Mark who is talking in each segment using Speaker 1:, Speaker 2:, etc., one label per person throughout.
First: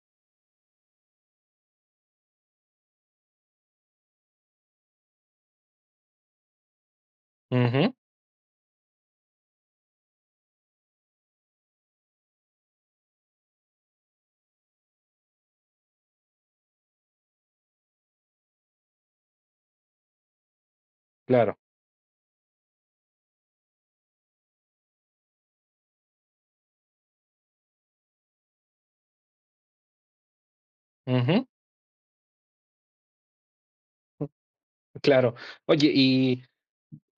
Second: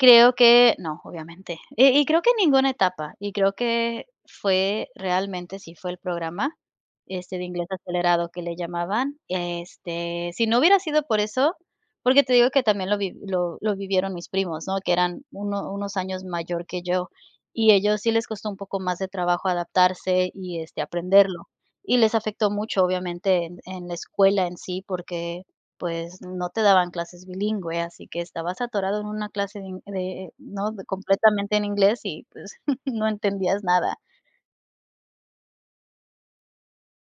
Speaker 1: Creo que no, obviamente. Y y creo que en ninguna etapa. Y creo que fue, realmente, sí fue el programa, este, de inglés
Speaker 2: Ujú.
Speaker 1: acelerado que le llamaban. Este, si no hubiera sido por eso porque te digo que también lo vi lo lo vivieron mis primos, ¿no?, que eran uno unos años mayor que yo, y ellos sí les costó un poco más de trabajo adaptarse y, este, aprenderlo.
Speaker 2: Claro.
Speaker 1: Y les afectó mucho, obviamente, en en la escuela en sí porque, pues, no te daban clases bilingüe, así que estabas atorado en una clase de ingl de ¿no?,
Speaker 2: Ujú.
Speaker 1: completamente en inglés y, pues, no entendías nada.
Speaker 2: Claro. Oye, y,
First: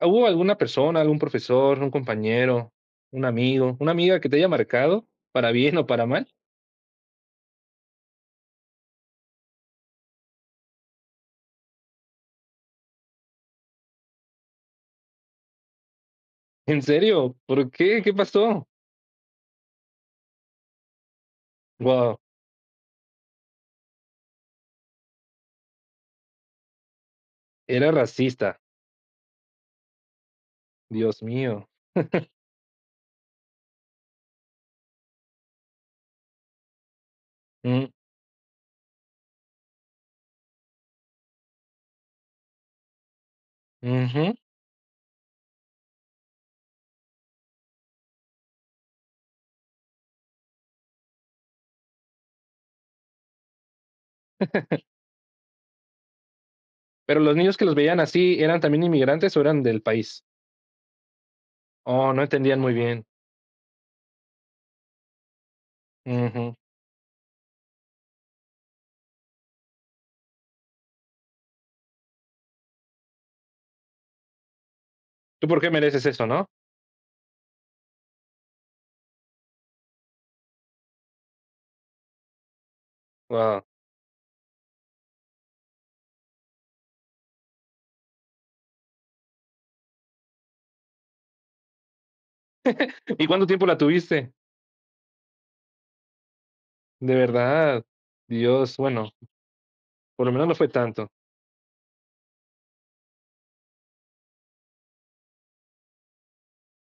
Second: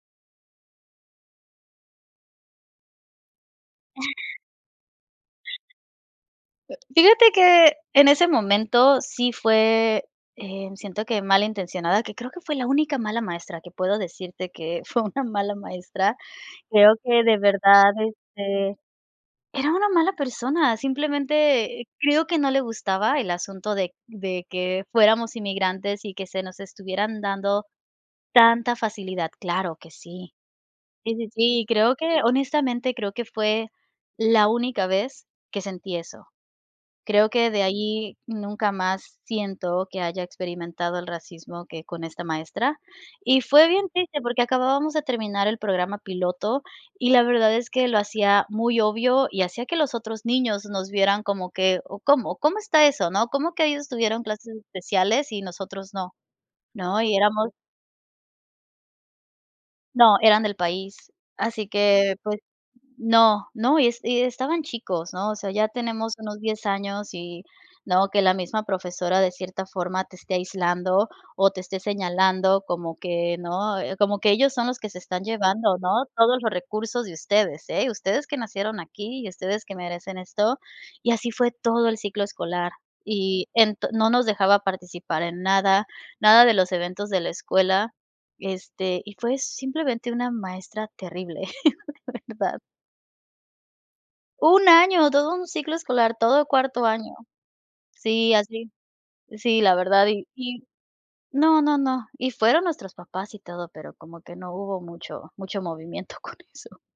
Speaker 2: ¿hubo alguna persona, algún profesor, un compañero, un amigo, una amiga que te haya marcado para bien o para mal?
Speaker 1: Fíjate que en ese momento sí fue, eh, siento que malintencionada, que creo que fue la única mala maestra que puedo decirte que fue una mala maestra.
Speaker 2: ¿En
Speaker 1: Creo que
Speaker 2: serio?,
Speaker 1: de
Speaker 2: ¿por
Speaker 1: verdad,
Speaker 2: qué?, ¿qué pasó?
Speaker 1: este era una mala persona. Simplemente
Speaker 2: Guau.
Speaker 1: creo que no le gustaba el asunto de de que fuéramos inmigrantes y que se nos estuvieran dando
Speaker 2: Era racista.
Speaker 1: tanta facilidad. Claro que sí. Sí,
Speaker 2: Dios
Speaker 1: sí, sí, y
Speaker 2: mío.
Speaker 1: creo que, honestamente, creo que fue la única vez que sentí eso. Creo que de
Speaker 2: Ujú.
Speaker 1: ahí nunca más siento que haya experimentado el racismo que con esta maestra. Y fue bien triste
Speaker 2: Ujú.
Speaker 1: porque acabábamos de terminar el programa piloto y la verdad es que lo hacía muy obvio y hacía que los otros niños nos vieran como que: “¿O cómo? ¿Cómo está eso? ¿No? ¿Cómo que ellos tuvieron clases especiales y nosotros no?", ¿no? Y
Speaker 2: Pero los
Speaker 1: éramos
Speaker 2: niños que los veían así, ¿eran también inmigrantes o eran del
Speaker 1: No,
Speaker 2: país?
Speaker 1: eran del país. Así
Speaker 2: Oh,
Speaker 1: que,
Speaker 2: no
Speaker 1: pues
Speaker 2: entendían muy bien.
Speaker 1: no, no, y es y estaban chicos, ¿no? O sea, ya tenemos unos
Speaker 2: Ujú.
Speaker 1: 10 años y, ¿no?, que la misma profesora de cierta forma te esté aislando o te esté señalando como que ¿no? Como que ellos son los que se están
Speaker 2: ¿Tú por qué
Speaker 1: llevando, ¿no?,
Speaker 2: mereces esto?
Speaker 1: todos
Speaker 2: ¿No?
Speaker 1: los recursos de ustedes, ¿eh?, ustedes que nacieron aquí y ustedes que merecen esto. Y así fue todo el ciclo escolar. Y
Speaker 2: Guau.
Speaker 1: ento no nos dejaba participar en nada, nada de los eventos de la escuela, este, y fue simplemente una maestra terrible de verdad.
Speaker 2: ¿Y cuánto tiempo la tuviste?
Speaker 1: ¡1 año! Todo un ciclo escolar, todo cuarto año.
Speaker 2: ¿De verdad?
Speaker 1: Sí, así.
Speaker 2: Dios, bueno
Speaker 1: Sí, la verdad,
Speaker 2: por
Speaker 1: y
Speaker 2: lo menos no
Speaker 1: y
Speaker 2: fue tanto.
Speaker 1: no, no, no, y fueron nuestros papás y todo pero como que no hubo mucho mucho movimiento con eso.